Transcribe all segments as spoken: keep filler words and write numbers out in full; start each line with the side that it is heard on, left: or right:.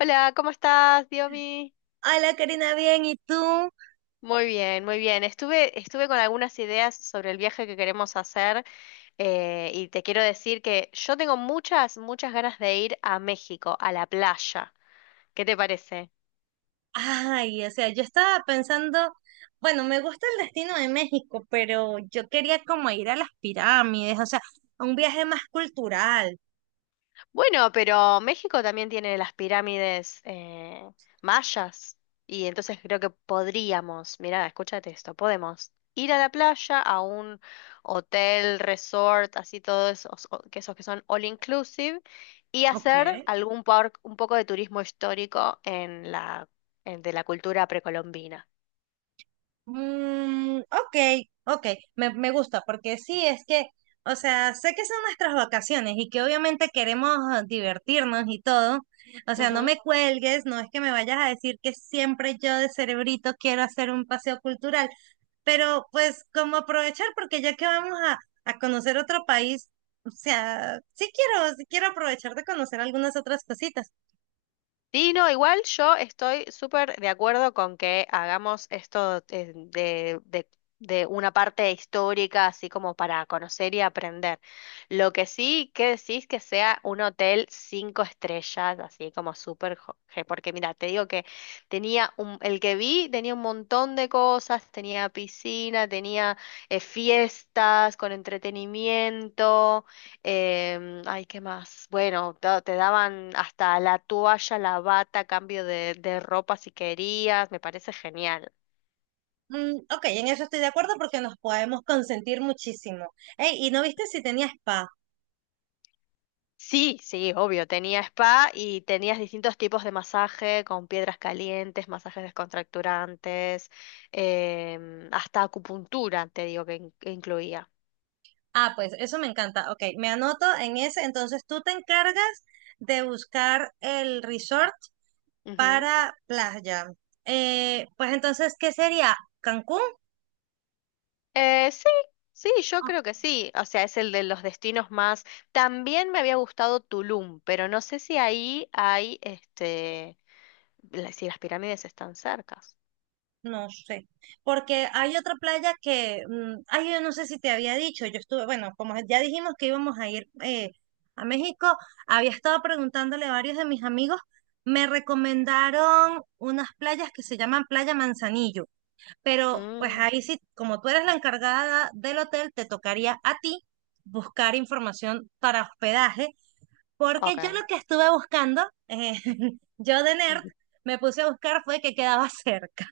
left: Hola, ¿cómo estás, Diomi?
right: Hola Karina, bien, ¿y tú?
left: Muy bien, muy bien. Estuve, estuve con algunas ideas sobre el viaje que queremos hacer, eh, y te quiero decir que yo tengo muchas, muchas ganas de ir a México, a la playa. ¿Qué te parece?
right: Ay, o sea, yo estaba pensando, bueno, me gusta el destino de México, pero yo quería como ir a las pirámides, o sea, a un viaje más cultural.
left: Bueno, pero México también tiene las pirámides, eh, mayas, y entonces creo que podríamos, mirá, escúchate esto, podemos ir a la playa, a un hotel, resort, así todos esos, o- que esos que son all inclusive y
right: Ok.
left: hacer algún por- un poco de turismo histórico en la en- de la cultura precolombina.
right: Mm, ok, ok, me, me gusta, porque sí, es que, o sea, sé que son nuestras vacaciones y que obviamente queremos ah, divertirnos y todo. O sea, no me cuelgues, no es que me vayas a decir que siempre yo de cerebrito quiero hacer un paseo cultural, pero pues como aprovechar, porque ya que vamos a, a conocer otro país, o sea, sí quiero, sí quiero aprovechar de conocer algunas otras cositas.
left: Sí, no, igual yo estoy súper de acuerdo con que hagamos esto, eh, de, de, de una parte histórica, así como para conocer y aprender. Lo que sí, que decís que sea un hotel cinco estrellas, así como súper, jo- je- porque mira, te digo que tenía un, el que vi tenía un montón de cosas, tenía piscina, tenía, eh, fiestas con entretenimiento. Em, ay, ¿qué más? Bueno, ta- te, daban hasta la toalla, la bata, cambio de, de ropa si querías, me parece genial.
right: Mm, ok, en eso estoy de acuerdo porque nos podemos consentir muchísimo. Ey, ¿y no viste si tenía spa?
left: Sí, sí, obvio, tenía spa y tenías distintos tipos de masaje con piedras calientes, masajes descontracturantes, em, hasta acupuntura, te digo que in- que incluía.
right: Ah, pues eso me encanta. Ok, me anoto en ese. Entonces tú te encargas de buscar el resort
left: Ujú.
right: para playa. Eh, pues entonces, ¿qué sería? ¿Cancún?
left: Eh, sí, sí, yo
right: Ok,
left: creo que sí. O sea, es el de los destinos más. También me había gustado Tulum, pero no sé si ahí hay este. La- si las pirámides están cercas.
right: no sé, porque hay otra playa que, mm, ay, yo no sé si te había dicho, yo estuve, bueno, como ya dijimos que íbamos a ir eh, a México, había estado preguntándole a varios de mis amigos, me recomendaron unas playas que se llaman Playa Manzanillo. Pero pues
left: Mm,
right: ahí sí, como tú eres la encargada del hotel, te tocaría a ti buscar información para hospedaje, porque yo lo
left: ok.
right: que estuve buscando, eh, yo de nerd, me puse a buscar fue que quedaba cerca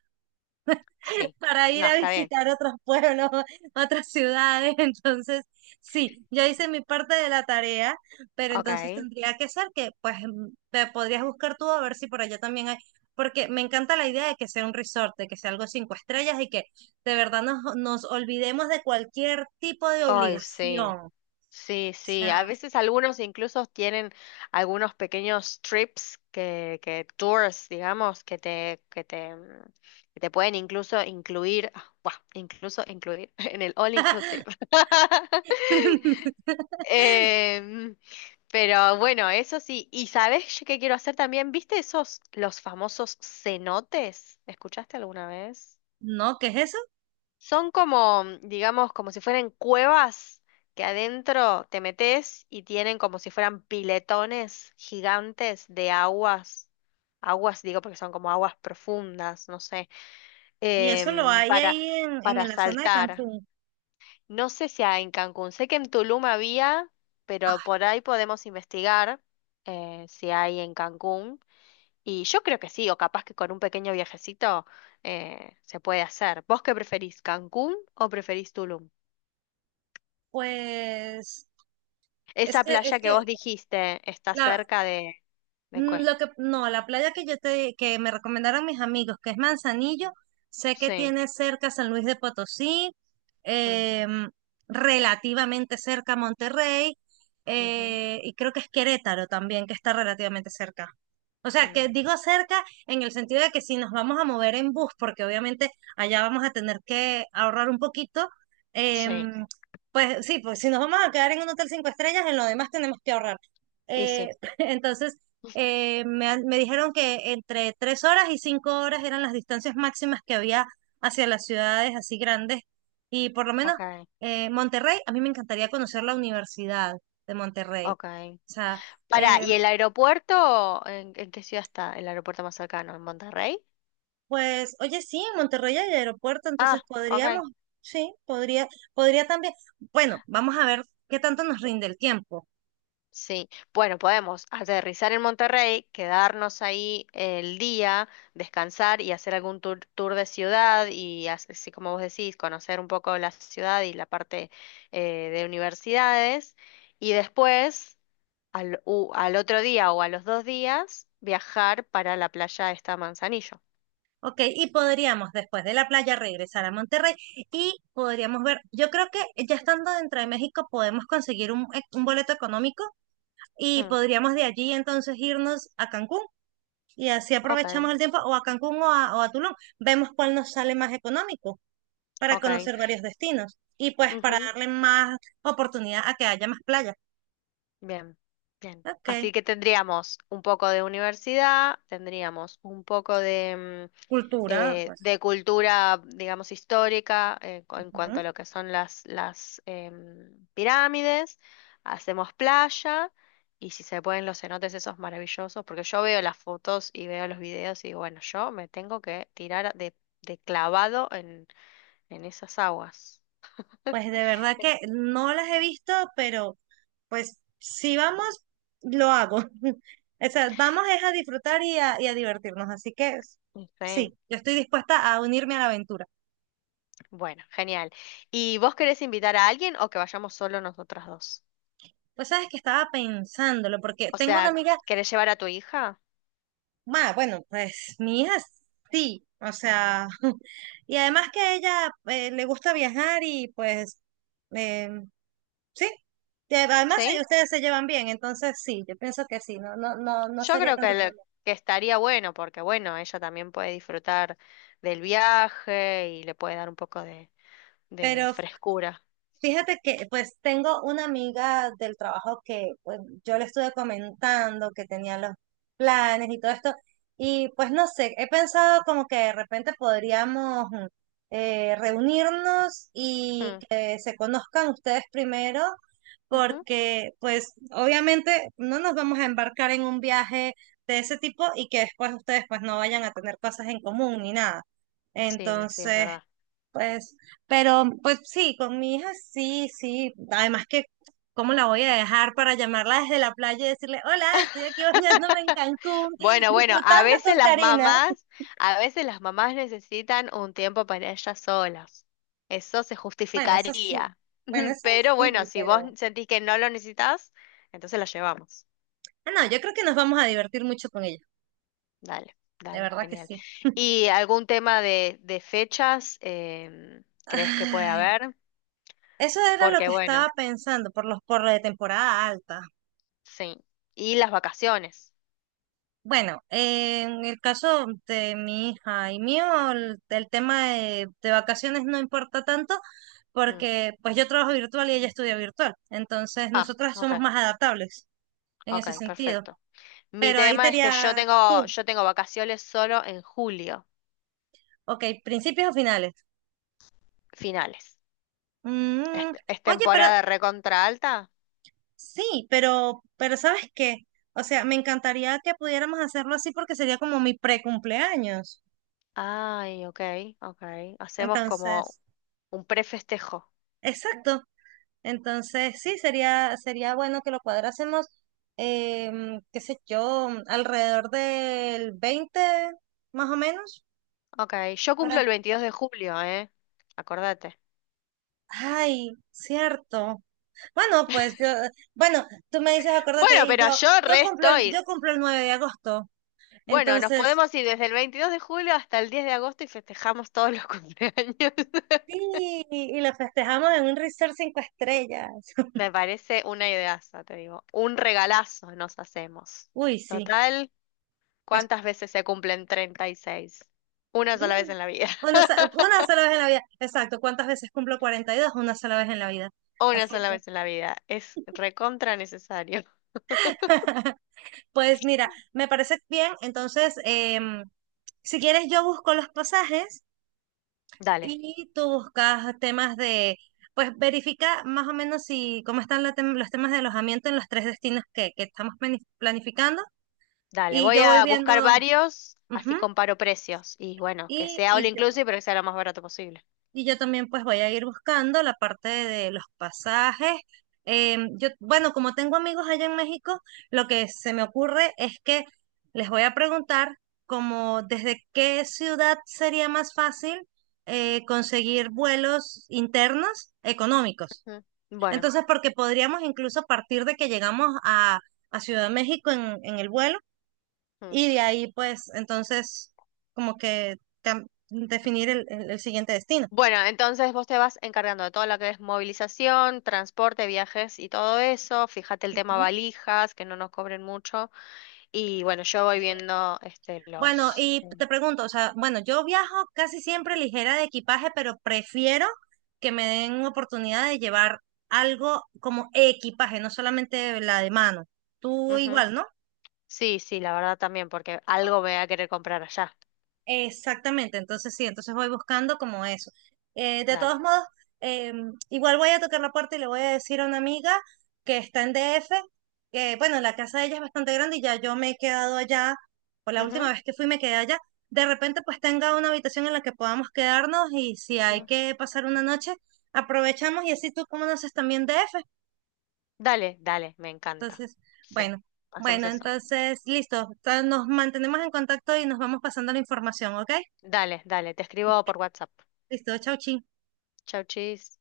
left: Sí.
right: para ir
left: No,
right: a
left: está bien.
right: visitar otros pueblos, otras ciudades. Entonces, sí, yo hice mi parte de la tarea, pero entonces
left: Ok.
right: tendría que ser que, pues, mm, te podrías buscar tú a ver si por allá también hay, porque me encanta la idea de que sea un resort, de que sea algo cinco estrellas y que de verdad nos, nos olvidemos de cualquier tipo de
left: Ay, sí.
right: obligación. O
left: Sí, sí. A
right: sea,
left: veces algunos incluso tienen algunos pequeños trips que, que tours, digamos, que te, que te, mm, que te pueden incluso incluir, ah, buah, incluso incluir en el all inclusive. Em, pero bueno, eso sí. ¿Y sabes yo qué quiero hacer también? ¿Viste esos, los famosos cenotes? ¿Escuchaste alguna vez?
right: no, ¿qué es eso?
left: Son como, mm, digamos, como si fueran cuevas que adentro te metes y tienen como si fueran piletones gigantes de aguas. Aguas, digo, porque son como aguas profundas, no sé,
right: Y eso lo
left: em,
right: hay
left: para,
right: ahí en,
left: para
right: en la zona de
left: saltar.
right: Cancún.
left: No sé si hay en Cancún, sé que en Tulum había, pero
right: Ah,
left: por ahí podemos investigar, eh, si hay en Cancún. Y yo creo que sí, o capaz que con un pequeño viajecito, eh, se puede hacer. ¿Vos qué preferís, Cancún o preferís Tulum?
right: pues, es
left: Esa
right: que, es
left: playa que
right: que,
left: vos dijiste está
right: la-
left: cerca de... ¿De qué?
right: Mm, lo que, no, la playa que yo te, que me recomendaron mis amigos, que es Manzanillo, sé que
left: Sí.
right: tiene cerca San Luis de Potosí,
left: Mm,
right: em, relativamente cerca Monterrey,
left: ujú,
right: eh, y creo que es Querétaro también, que está relativamente cerca. O sea, que
left: mm.
right: digo cerca en el sentido de que si nos vamos a mover en bus, porque obviamente allá vamos a tener que ahorrar un poquito,
left: Sí,
right: em, pues sí, pues si nos vamos a quedar en un hotel cinco estrellas, en lo demás tenemos que ahorrar.
left: y
right: Eh,
left: sí.
right: entonces, eh, me, han- me dijeron que entre tres horas y cinco horas eran las distancias máximas que había hacia las ciudades así grandes. Y por lo menos
left: Ok,
right: eh, Monterrey, a mí me encantaría conocer la Universidad de Monterrey.
left: ok.
right: O sea,
left: Pará,
right: eh,
left: ¿y el aeropuerto? ¿En, en qué ciudad está? ¿El aeropuerto más cercano? ¿En Monterrey?
right: pues, oye, sí, en Monterrey hay aeropuerto, entonces
left: Ah, ok.
right: podríamos, sí, podría, podría también, bueno, vamos a ver qué tanto nos rinde el tiempo.
left: Sí, bueno, podemos aterrizar en Monterrey, quedarnos ahí el día, descansar y hacer algún tour, tour de ciudad y as- así como vos decís, conocer un poco la ciudad y la parte, eh, de universidades. Y después, al, u- al otro día o a los dos días, viajar para la playa esta Manzanillo.
right: Ok, y podríamos después de la playa regresar a Monterrey y podríamos ver, yo creo que ya estando dentro de México podemos conseguir un, eh, un boleto económico y
left: Hmm,
right: podríamos de allí entonces irnos a Cancún y así
left: ok,
right: aprovechamos el tiempo o a Cancún o a, o a Tulum. Vemos cuál nos sale más económico para
left: ok.
right: conocer varios destinos y pues para
left: Ujú.
right: darle más oportunidad a que haya más playas.
left: Bien, bien.
right: Ok,
left: Así que tendríamos un poco de universidad, tendríamos un poco de... mm,
right: cultura,
left: eh,
right: pues.
left: de cultura, digamos, histórica, eh, cu- en cuanto
right: Ujú.
left: a lo que son las, las, em, pirámides, hacemos playa y si se pueden los cenotes esos maravillosos, porque yo veo las fotos y veo los videos y digo, bueno, yo me tengo que tirar de, de clavado en, en esas aguas.
right: Pues de verdad que no las he visto, pero pues si vamos, lo hago. O sea, vamos es a disfrutar y a, y a divertirnos. Así que s- sí,
left: Sí,
right: yo estoy dispuesta a unirme a la aventura.
left: bueno, genial. ¿Y vos querés invitar a alguien o que vayamos solo nosotras dos?
right: Pues sabes que estaba pensándolo, porque
left: O
right: tengo una
left: sea,
right: amiga,
left: ¿querés llevar a tu hija?
right: ma, bueno, pues mi hija sí, o sea, y además que a ella eh, le gusta viajar y pues eh, sí, que además
left: ¿Sí?
right: eh, ustedes se llevan bien, entonces sí, yo pienso que sí, no, no, no, no
left: Yo
right: sería
left: creo que,
right: tanto
left: le-
right: problema.
left: que estaría bueno porque, bueno, ella también puede disfrutar del viaje y le puede dar un poco de, de
right: Pero
left: frescura.
right: fíjate que pues tengo una amiga del trabajo que pues yo le estuve comentando que tenía los planes y todo esto y pues no sé, he pensado como que de repente podríamos mm, eh, reunirnos y
left: Mm,
right: que se conozcan ustedes primero
left: ujú.
right: porque pues obviamente no nos vamos a embarcar en un viaje de ese tipo y que después ustedes pues no vayan a tener cosas en común ni nada.
left: Sí, sí, es
right: Entonces,
left: verdad.
right: pues, pero pues sí, con mi hija sí, sí. Además que, ¿cómo la voy a dejar para llamarla desde la playa y decirle, hola, estoy aquí bañándome en Cancún,
left: Bueno, bueno, a
right: disfrutando con
left: veces las
right: Karina?
left: mamás, a veces las mamás necesitan un tiempo para ellas solas. Eso se
right: Bueno, eso sí.
left: justificaría.
right: Bueno, eso
left: Pero bueno,
right: sí,
left: si vos
right: pero...
left: sentís que no lo necesitas, entonces la llevamos.
right: Ah, no, yo creo que nos vamos a divertir mucho con ella.
left: Dale,
right: De
left: dale,
right: verdad que
left: genial.
right: sí.
left: ¿Y algún tema de, de fechas, em, crees que puede
right: Ay,
left: haber?
right: eso era lo
left: Porque
right: que
left: bueno,
right: estaba pensando por los por lo de temporada alta.
left: sí. Y las vacaciones.
right: Bueno, eh, en el caso de mi hija y mío, el, el tema de, de vacaciones no importa tanto
left: Mm.
right: porque pues yo trabajo virtual y ella estudia virtual. Entonces,
left: Ah,
right: nosotras
left: ok,
right: somos más adaptables en ese
left: ok,
right: sentido.
left: perfecto. Mi
right: Pero ahí te
left: tema es que yo
right: diría
left: tengo,
right: tú,
left: yo tengo vacaciones solo en julio,
right: ok, principios o finales.
left: finales. ¿Es,
right: Mm,
left: es
right: oye, pero
left: temporada recontra alta?
right: sí, pero, pero ¿sabes qué? O sea, me encantaría que pudiéramos hacerlo así porque sería como mi pre-cumpleaños.
left: Ay, ok, ok. Hacemos como
right: Entonces,
left: un prefestejo.
right: exacto. Entonces, sí, sería, sería bueno que lo cuadrásemos, em, qué sé yo, alrededor del veinte más o menos,
left: Ok, yo cumplo el
right: para...
left: veintidós de julio, ¿eh? Acordate.
right: Ay, cierto. Bueno, pues yo, bueno, tú me dices, acuérdate,
left: Bueno,
right: y
left: pero
right: yo,
left: yo
right: yo
left: re
right: cumplo, el-
left: estoy.
right: yo cumplo el nueve de agosto.
left: Bueno, nos
right: Entonces,
left: podemos ir desde el veintidós de julio hasta el diez de agosto y festejamos todos los cumpleaños.
right: sí, y lo festejamos en un resort cinco estrellas.
left: Me parece una ideaza, te digo. Un regalazo nos hacemos.
right: Uy, sí,
left: Total,
right: pues,
left: ¿cuántas veces se cumplen treinta y seis? Una sola vez
right: mm,
left: en la vida.
right: una, so- una sola vez en la vida. Exacto, ¿cuántas veces cumplo cuarenta y dos? Una sola vez en la vida.
left: Una
right: Así
left: sola
right: que...
left: vez en la vida. Es recontra necesario.
right: Pues mira, me parece bien. Entonces, em, si quieres, yo busco los pasajes
left: Dale,
right: y tú buscas temas de, pues verifica más o menos si cómo están la tem- los temas de alojamiento en los tres destinos que, que estamos plani- planificando
left: dale.
right: y
left: Voy
right: yo voy
left: a buscar
right: viendo,
left: varios,
right: ujú,
left: así comparo precios. Y bueno, que
right: y,
left: sea
right: y
left: all
right: yo-
left: inclusive, pero que sea lo más barato posible.
right: y yo también pues voy a ir buscando la parte de los pasajes. Em, yo, bueno, como tengo amigos allá en México, lo que se me ocurre es que les voy a preguntar como desde qué ciudad sería más fácil eh, conseguir vuelos internos económicos.
left: Ujú. Bueno.
right: Entonces, porque podríamos incluso partir de que llegamos a, a Ciudad de México en, en el vuelo
left: Mm.
right: y de ahí pues entonces como que cam- definir el el- el siguiente destino.
left: Bueno, entonces vos te vas encargando de todo lo que es movilización, transporte, viajes y todo eso. Fíjate el tema valijas, que no nos cobren mucho. Y bueno, yo voy viendo este
right: Bueno,
left: los.
right: y
left: eh,
right: te pregunto, o sea, bueno, yo viajo casi siempre ligera de equipaje, pero prefiero que me den oportunidad de llevar algo como equipaje, no solamente la de mano. Tú
left: Ujú.
right: igual, ¿no?
left: Sí, sí, la verdad también, porque algo me voy a querer comprar allá.
right: Exactamente, entonces sí, entonces voy buscando como eso. Eh, de
left: Dale.
right: todos modos, eh, igual voy a tocar la puerta y le voy a decir a una amiga que está en D F, que bueno, la casa de ella es bastante grande y ya yo me he quedado allá, por la última
left: Ujú,
right: vez que fui me quedé allá. De repente pues tenga una habitación en la que podamos quedarnos y si hay
left: mm.
right: que pasar una noche, aprovechamos y así tú conoces también D F.
left: Dale, dale, me encanta.
right: Entonces,
left: Sí,
right: bueno,
left: hacemos
right: bueno,
left: eso.
right: entonces listo, ta- nos mantenemos en contacto y nos vamos pasando la información, ¿ok?
left: Dale, dale, te escribo por WhatsApp.
right: Listo, chau, chi.
left: Chau, chis.